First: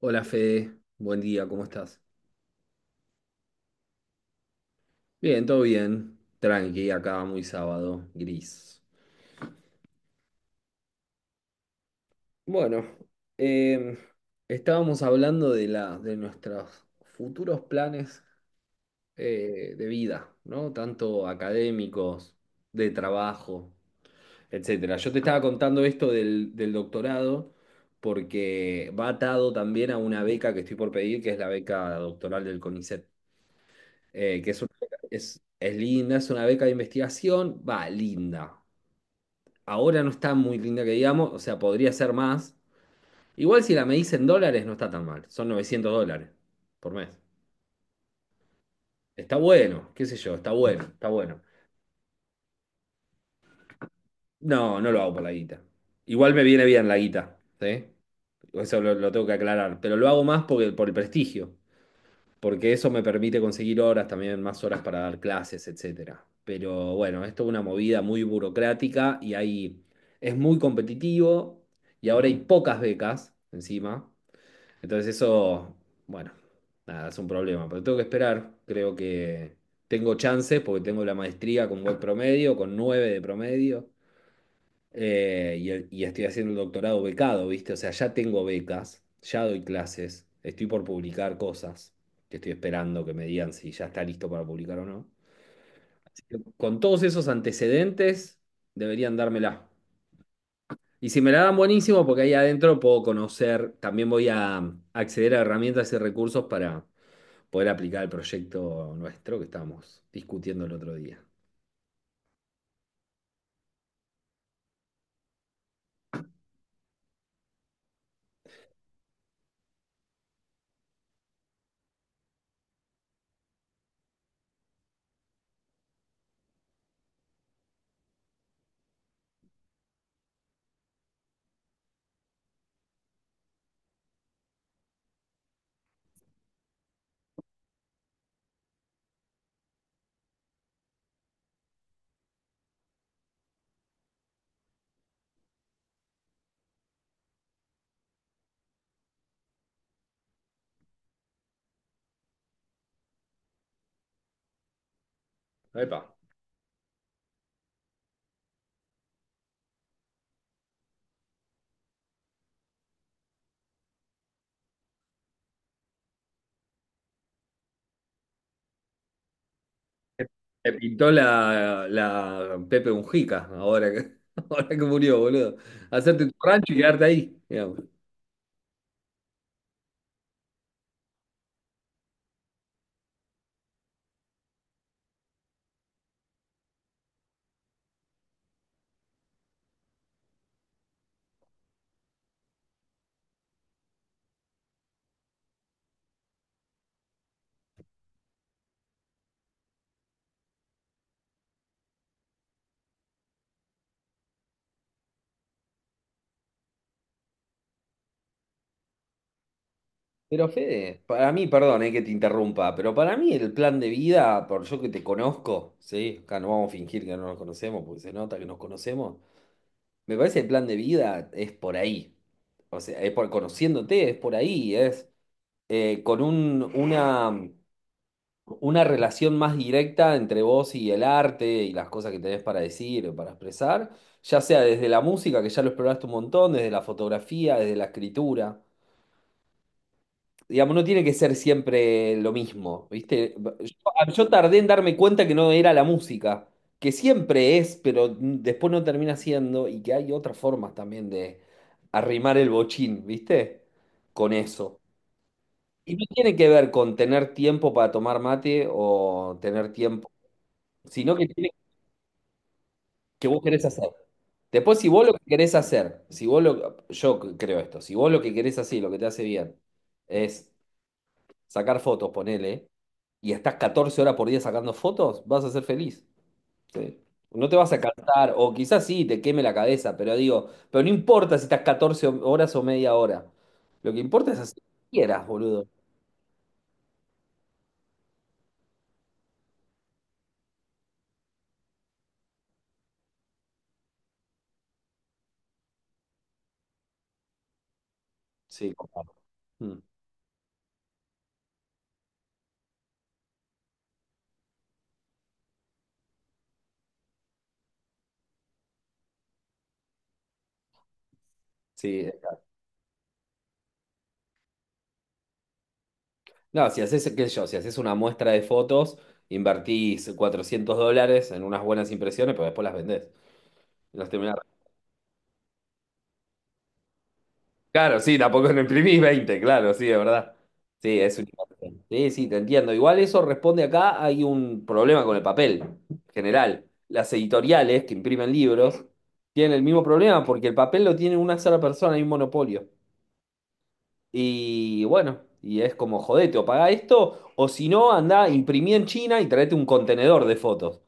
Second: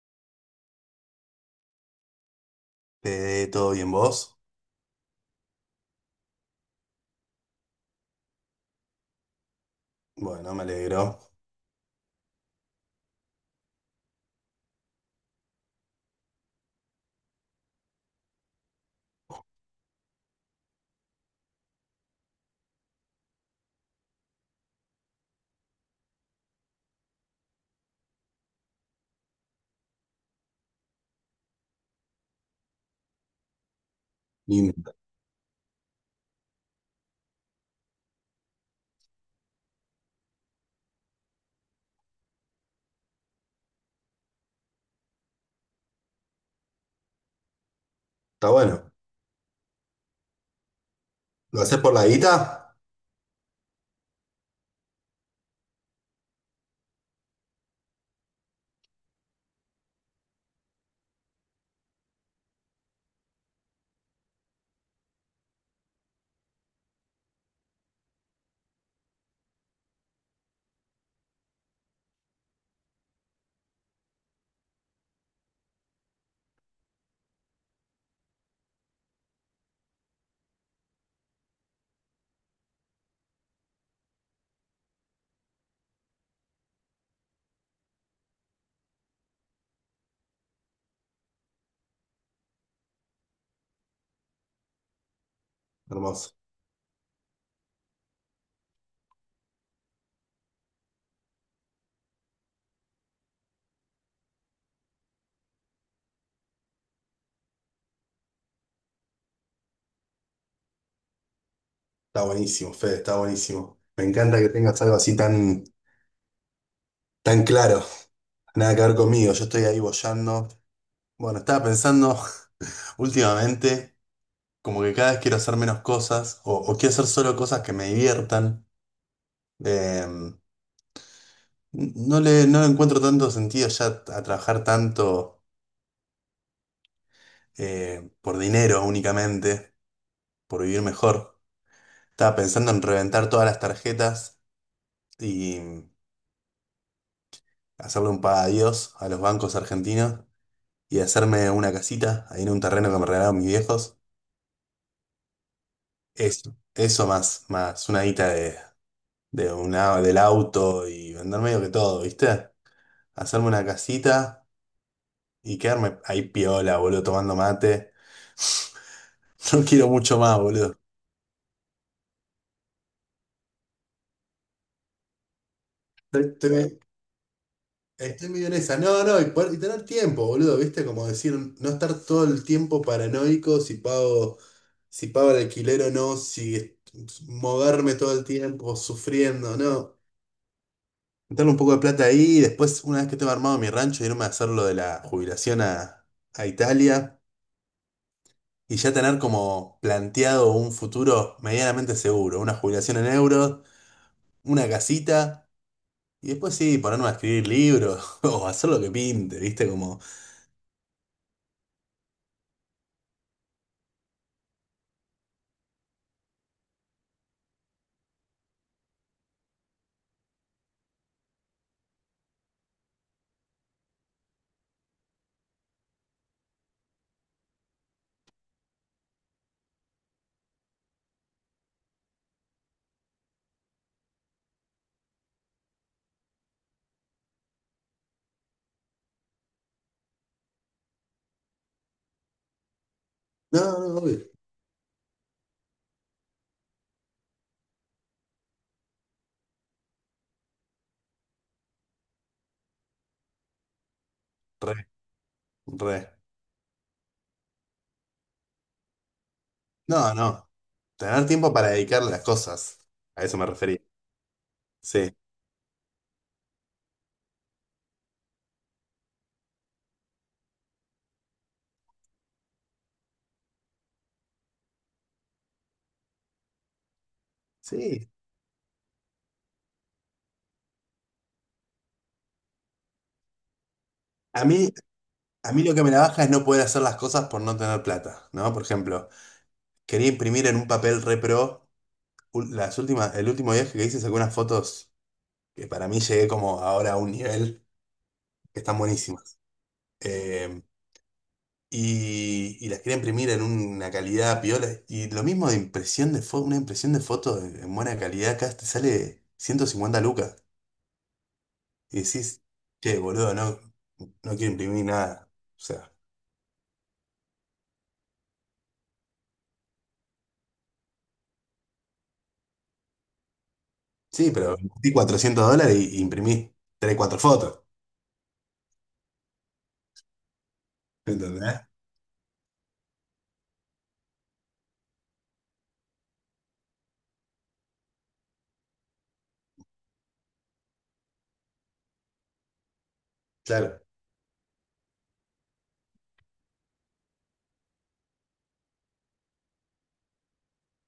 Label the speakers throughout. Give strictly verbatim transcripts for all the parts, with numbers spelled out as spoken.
Speaker 1: Hola Fede, buen día, ¿cómo estás?
Speaker 2: Eh, ¿todo bien vos?
Speaker 1: Bien, todo bien, tranqui, acá muy sábado, gris.
Speaker 2: Bueno, me alegro.
Speaker 1: Bueno, em, estábamos hablando de la, de nuestros futuros planes eh, de vida, ¿no? Tanto académicos, de trabajo, etcétera. Yo te estaba contando esto del, del doctorado porque va atado también a una beca que estoy por pedir, que es la beca doctoral del CONICET. Eh, que es, una
Speaker 2: Lindo.
Speaker 1: beca- es, es linda, es una beca de investigación, va, linda. Ahora no está muy linda que digamos, o sea, podría ser más. Igual si la medís en dólares no está tan mal, son novecientos dólares por mes.
Speaker 2: Está bueno.
Speaker 1: Está bueno, qué sé yo, está bueno, está bueno.
Speaker 2: ¿Lo haces por la guita?
Speaker 1: No, no lo hago por la guita. Igual me viene bien la guita, ¿sí? Eso lo, lo tengo que aclarar, pero lo hago más porque, por el prestigio. Porque eso me permite conseguir horas, también más horas para dar clases, etcétera. Pero bueno, esto es una movida muy burocrática y ahí es muy competitivo y ahora hay pocas becas encima. Entonces eso, bueno, nada, es un problema, pero tengo que esperar. Creo que tengo chances porque tengo la maestría con buen promedio, con nueve de promedio eh, y, el- y estoy haciendo el doctorado becado, ¿viste? O sea, ya tengo becas, ya doy clases, estoy por publicar cosas, que estoy esperando que me digan si ya está listo para publicar o no. Así
Speaker 2: Hermoso.
Speaker 1: que con todos esos antecedentes, deberían dármela. Y si me la dan, buenísimo, porque ahí adentro puedo conocer, también voy a um, acceder a herramientas y recursos para poder aplicar el proyecto nuestro que estábamos discutiendo el otro día.
Speaker 2: Está buenísimo, Fede, está buenísimo. Me encanta que tengas algo así tan, tan claro. Nada que ver conmigo, yo estoy ahí boyando. Bueno, estaba pensando últimamente, como que cada vez quiero hacer menos cosas, o, o quiero hacer solo cosas que me diviertan. Eh, no le, no le encuentro tanto sentido ya a trabajar tanto, eh, por dinero únicamente, por vivir mejor. Estaba pensando en reventar todas las tarjetas y hacerle un paga adiós a los bancos argentinos y hacerme una casita ahí en un terreno que me regalaron mis viejos.
Speaker 1: Epa.
Speaker 2: Eso, eso más, más una guita de, de una, del auto y vender medio que todo, ¿viste? Hacerme una casita y quedarme ahí piola, boludo, tomando mate. No quiero mucho más,
Speaker 1: Me
Speaker 2: boludo.
Speaker 1: pintó la, la Pepe Mujica, ahora que, ahora que murió, boludo.
Speaker 2: Estoy,
Speaker 1: Hacerte tu rancho y
Speaker 2: estoy-
Speaker 1: quedarte ahí, digamos.
Speaker 2: Estoy medio en esa. No, no, y, poder- y tener tiempo, boludo, ¿viste? Como decir, no estar todo el tiempo paranoico si pago, si pago el alquiler o no, si est- moverme todo el tiempo sufriendo, no. Meterle un poco de plata ahí y después, una vez que tengo armado mi rancho, irme a hacer lo de la jubilación a, a Italia y ya tener como planteado un futuro medianamente seguro, una jubilación en euros, una casita y después sí, ponerme a escribir libros o hacer lo que pinte, ¿viste? Como.
Speaker 1: Pero Fede, para mí, perdón, eh, que te interrumpa, pero para mí el plan de vida, por yo que te conozco, ¿sí? Acá no vamos a fingir que no nos conocemos, porque se nota que nos conocemos. Me parece que el plan de vida es por ahí. O sea, es por conociéndote, es por ahí, es eh, con un, una una relación más directa entre vos y el arte y las cosas que tenés para decir o para expresar, ya sea desde la música, que ya lo exploraste un montón, desde la fotografía, desde la escritura. Digamos, no tiene que ser siempre lo mismo, ¿viste? Yo,
Speaker 2: No, no,
Speaker 1: ah, yo
Speaker 2: obvio.
Speaker 1: tardé en darme cuenta que no era la música, que siempre es, pero después no termina siendo, y que hay otras formas también de arrimar el bochín, ¿viste? Con
Speaker 2: Re,
Speaker 1: eso. Y
Speaker 2: re.
Speaker 1: no tiene que ver con tener tiempo para tomar mate o tener tiempo,
Speaker 2: No, no.
Speaker 1: sino
Speaker 2: Tener
Speaker 1: que tiene
Speaker 2: tiempo para dedicarle a las cosas. A
Speaker 1: que
Speaker 2: eso
Speaker 1: vos
Speaker 2: me
Speaker 1: querés
Speaker 2: refería.
Speaker 1: hacer. Después, si vos lo
Speaker 2: Sí.
Speaker 1: que querés hacer, si vos lo, yo creo esto, si vos lo que querés hacer, y lo que te hace bien, es sacar fotos, ponele, y estás catorce horas por día sacando fotos, vas a ser feliz. Sí. No te vas a
Speaker 2: Sí.
Speaker 1: cansar, o quizás sí, te queme la cabeza, pero digo, pero no importa si estás catorce horas o media hora. Lo que importa es
Speaker 2: A
Speaker 1: hacer lo
Speaker 2: mí,
Speaker 1: que quieras,
Speaker 2: a mí
Speaker 1: boludo.
Speaker 2: lo que me la baja es no poder hacer las cosas por no tener plata, ¿no? Por ejemplo, quería imprimir en un papel re pro. Ul- Las últimas, el último viaje que hice saqué unas fotos que para mí llegué como ahora a un nivel que
Speaker 1: Sí,
Speaker 2: están
Speaker 1: compadre.
Speaker 2: buenísimas.
Speaker 1: Mm.
Speaker 2: Eh, y, y las quería imprimir en una calidad piola. Y lo mismo de impresión de foto, una impresión de foto en buena calidad acá te sale ciento cincuenta lucas. Y
Speaker 1: Sí.
Speaker 2: decís, che, boludo, no, no quiero imprimir nada. O sea,
Speaker 1: No, si haces, qué sé yo, si haces una muestra de fotos, invertís cuatrocientos dólares en unas buenas impresiones, pero después las vendés. Las
Speaker 2: sí,
Speaker 1: terminás-
Speaker 2: pero invertí cuatrocientos dólares y y imprimí tres cuatro fotos.
Speaker 1: Claro, sí, tampoco no imprimís veinte, claro, sí, es verdad. Sí, es un...
Speaker 2: ¿Entendés?
Speaker 1: Sí, sí, te entiendo. Igual eso responde acá, hay un problema con el papel general. Las editoriales que imprimen libros tienen el mismo problema porque el papel lo tiene una sola persona, hay un monopolio.
Speaker 2: Claro.
Speaker 1: Y bueno, y es como, jodete, o pagá esto, o si no, andá, imprimí en China y traete un contenedor de fotos,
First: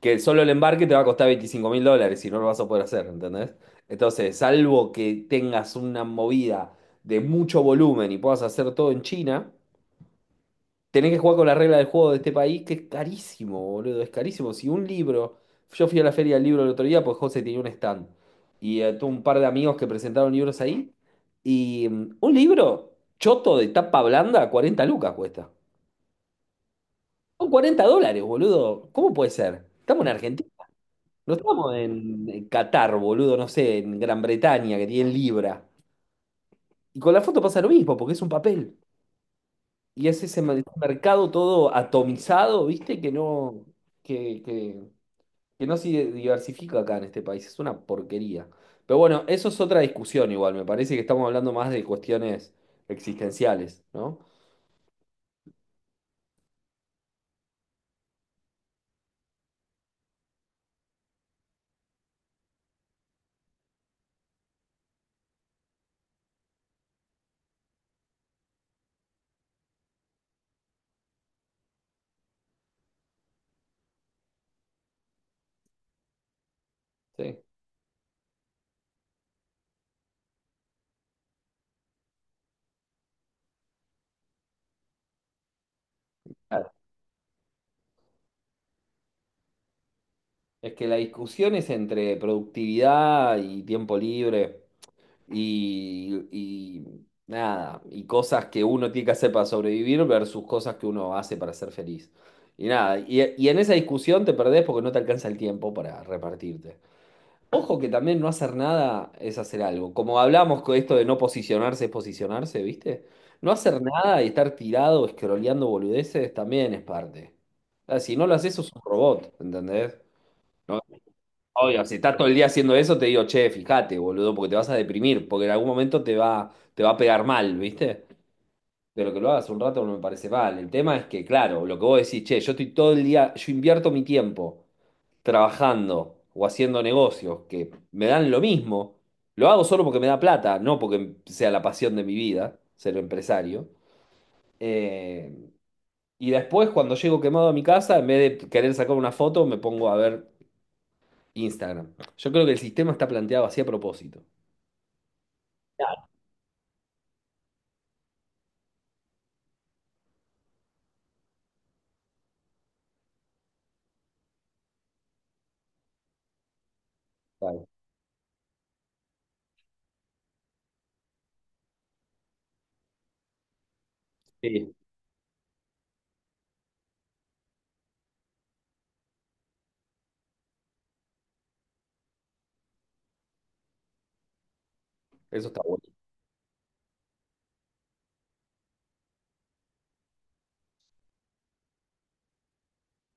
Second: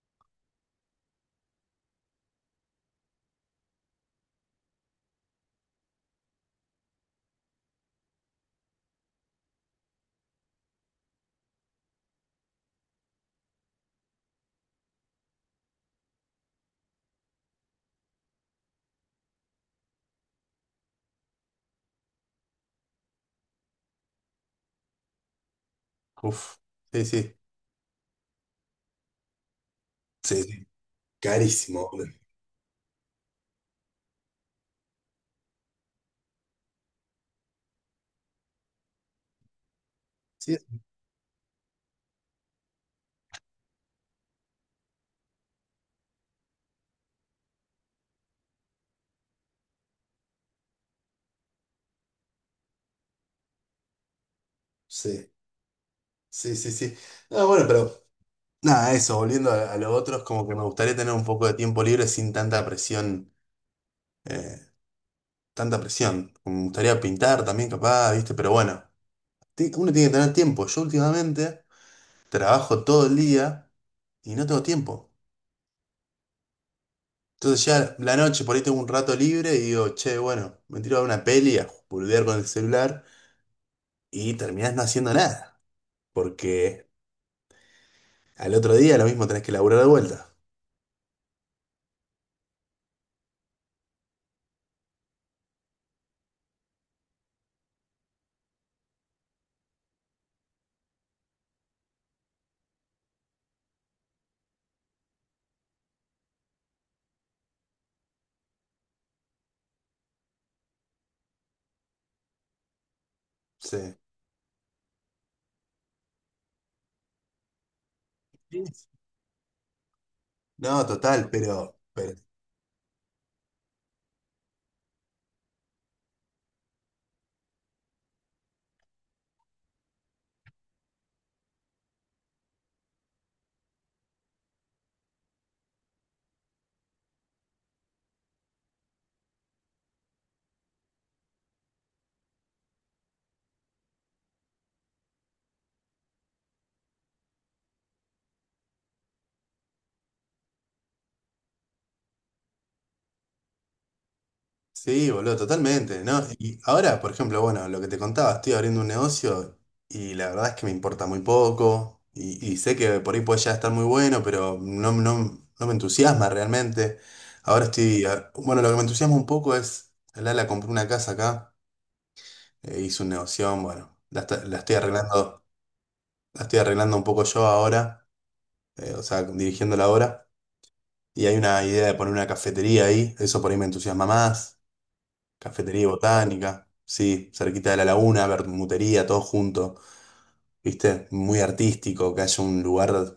Speaker 1: que solo el embarque te va a costar veinticinco mil dólares y no lo vas a poder hacer, ¿entendés? Entonces, salvo que tengas una movida de mucho volumen y puedas hacer todo en China, tenés que jugar con la regla del juego de este país, que es carísimo, boludo, es carísimo. Si un libro, yo fui a la feria del libro el otro día, pues José tenía un stand y eh, tuve un par de amigos que presentaron libros ahí y mm, un libro choto de tapa blanda, cuarenta lucas cuesta.
Speaker 2: Uf, sí, sí.
Speaker 1: Son cuarenta dólares, boludo. ¿Cómo puede ser? Estamos en
Speaker 2: Sí,
Speaker 1: Argentina.
Speaker 2: sí.
Speaker 1: No estamos
Speaker 2: Carísimo, boludo.
Speaker 1: en Qatar, boludo, no sé, en Gran Bretaña, que tienen libra. Y con la foto pasa lo mismo, porque es un papel. Y es ese
Speaker 2: Sí,
Speaker 1: mer- mercado todo atomizado, ¿viste? Que no, que, que, que no se diversifica acá en este país. Es una porquería. Pero bueno, eso es otra discusión igual. Me parece que estamos hablando más de cuestiones existenciales, ¿no?
Speaker 2: sí, sí, sí, sí. No, bueno, pero nada, eso, volviendo a, a lo otro, es como que me gustaría tener un poco de tiempo libre sin tanta presión, eh, tanta presión. Me gustaría pintar también, capaz, ¿viste? Pero bueno, ti- uno tiene que tener tiempo. Yo últimamente trabajo todo el día y no tengo tiempo.
Speaker 1: Sí.
Speaker 2: Entonces ya la noche, por ahí tengo un rato libre y digo, che, bueno, me tiro a ver una peli, a boludear con el celular y terminás no haciendo nada,
Speaker 1: Claro.
Speaker 2: porque al otro día lo mismo tenés que laburar de vuelta.
Speaker 1: Es que la discusión es entre productividad y tiempo libre. y, y nada, y cosas que uno tiene que hacer para sobrevivir versus cosas que uno hace para ser feliz. Y nada, y, y en esa discusión te perdés porque no te alcanza el tiempo para repartirte. Ojo que también no hacer nada es hacer algo. Como hablamos con esto de no posicionarse es posicionarse, ¿viste? No hacer
Speaker 2: Sí.
Speaker 1: nada y estar tirado, escroleando boludeces, también es parte. Ah, si no lo haces,
Speaker 2: Sí.
Speaker 1: sos un robot, ¿entendés?
Speaker 2: No, total, pero,
Speaker 1: Obvio, si estás
Speaker 2: pero
Speaker 1: todo el día haciendo eso, te digo, che, fíjate, boludo, porque te vas a deprimir, porque en algún momento te va, te va a pegar mal, ¿viste? Pero que lo hagas un rato no me parece mal. El tema es que, claro, lo que vos decís, che, yo estoy todo el día, yo invierto mi tiempo trabajando o haciendo negocios que me dan lo mismo, lo hago solo porque me da plata, no porque sea la pasión de mi vida, ser empresario. Eh, y después, cuando llego quemado a mi casa, en vez de querer sacar una foto, me pongo a ver Instagram. Yo creo que el sistema está planteado así a propósito.
Speaker 2: Sí, boludo, totalmente, ¿no? Y ahora, por ejemplo, bueno, lo que te contaba, estoy abriendo un negocio y la verdad es que me importa muy poco y, y sé que por ahí puede ya estar muy bueno, pero no, no, no me entusiasma realmente. Ahora
Speaker 1: Claro.
Speaker 2: estoy, a- bueno, lo que me entusiasma un poco es, Lala compró una casa acá, eh, hizo un negocio, bueno, la, está- la
Speaker 1: Sí,
Speaker 2: estoy arreglando, la estoy arreglando un poco yo ahora, eh, o sea, dirigiendo la obra y hay una idea de poner una cafetería ahí, eso por ahí me entusiasma más.
Speaker 1: eso está
Speaker 2: Cafetería
Speaker 1: bueno.
Speaker 2: y botánica, sí, cerquita de la laguna, bermutería, todo junto, ¿viste? Muy artístico, que haya un lugar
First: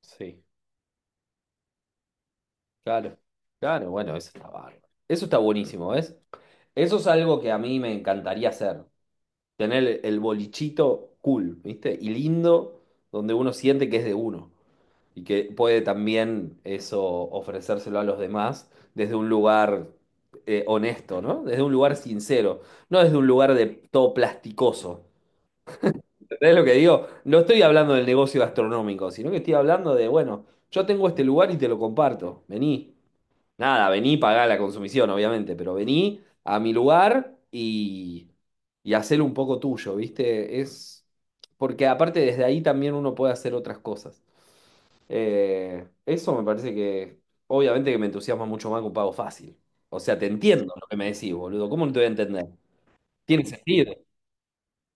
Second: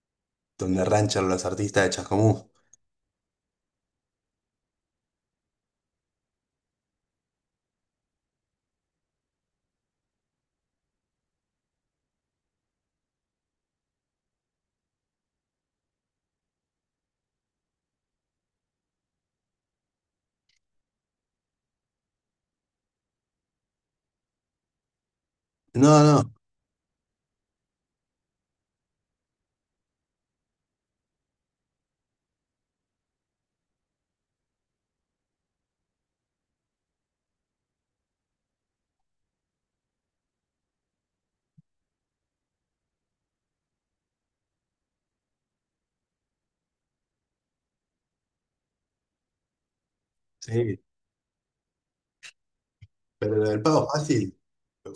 Speaker 1: Sí,
Speaker 2: donde ranchan los artistas de Chascomús.
Speaker 1: claro. Claro, bueno, eso está bárbaro. Eso está buenísimo, ¿ves? Eso es algo que a mí me encantaría hacer. Tener el el bolichito cool, ¿viste? Y lindo, donde uno siente que es de uno. Y que puede también eso ofrecérselo a los demás desde un lugar eh, honesto, ¿no? Desde un lugar sincero. No desde un lugar de todo plasticoso.
Speaker 2: No, no,
Speaker 1: ¿Entendés lo que digo? No estoy hablando del negocio gastronómico, sino que estoy hablando de, bueno, yo tengo este lugar y te lo comparto. Vení. Nada, vení, pagá la consumición, obviamente, pero vení a mi lugar y, y hacelo un poco tuyo, ¿viste? Es porque aparte desde ahí también uno puede hacer otras cosas. Eh, eso me parece que, obviamente que me entusiasma mucho más que un pago fácil. O sea, te entiendo
Speaker 2: sí,
Speaker 1: lo que me decís, boludo. ¿Cómo no te voy a entender?
Speaker 2: pero
Speaker 1: Tiene
Speaker 2: lo del pago
Speaker 1: sentido,
Speaker 2: fácil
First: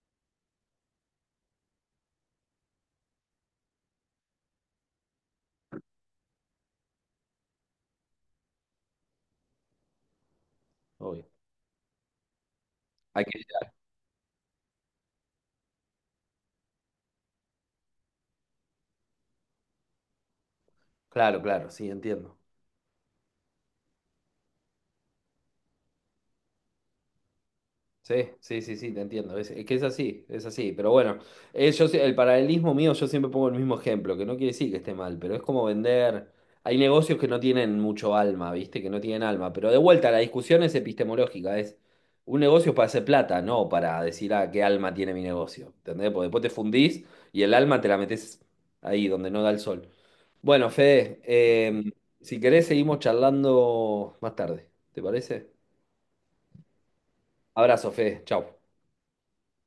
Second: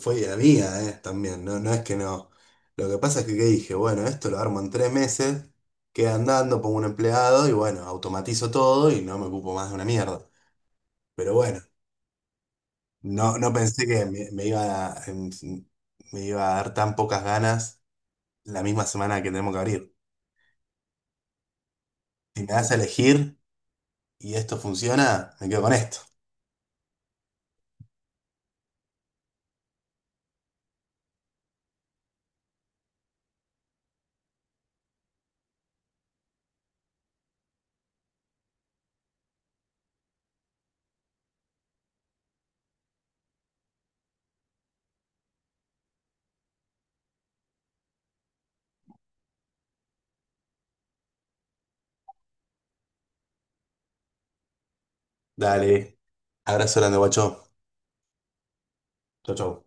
Speaker 2: fue idea mía, eh, también, no, no es que no. Lo que pasa es que, ¿qué dije, bueno, esto lo armo en tres meses, queda andando, pongo un empleado y bueno, automatizo todo y no me ocupo más de una mierda.
Speaker 1: obvio.
Speaker 2: Pero bueno,
Speaker 1: Hay
Speaker 2: no,
Speaker 1: que-
Speaker 2: no pensé que me, me iba a, em, me iba a dar tan pocas ganas la misma semana que tenemos que abrir.
Speaker 1: Claro, claro, sí, entiendo.
Speaker 2: Si me das a elegir y esto funciona, me quedo con esto.
Speaker 1: Sí, sí, sí, sí, te entiendo. Es, es que es así, es así. Pero bueno, eh, yo sie- el paralelismo mío, yo siempre pongo el mismo ejemplo, que no quiere decir que esté mal, pero es como vender. Hay negocios que no tienen mucho alma, ¿viste? Que no tienen alma. Pero de vuelta, la discusión es epistemológica. Es un negocio para hacer plata, no para decir, ah, qué alma tiene mi negocio. ¿Entendés? Porque después te fundís y el alma te la metés ahí, donde no da el sol. Bueno, Fede, eh, si querés, seguimos charlando más tarde. ¿Te parece?
Speaker 2: Dale, abrazo grande, guacho.
Speaker 1: Abrazo, Fede. Chau.
Speaker 2: Chau, chau.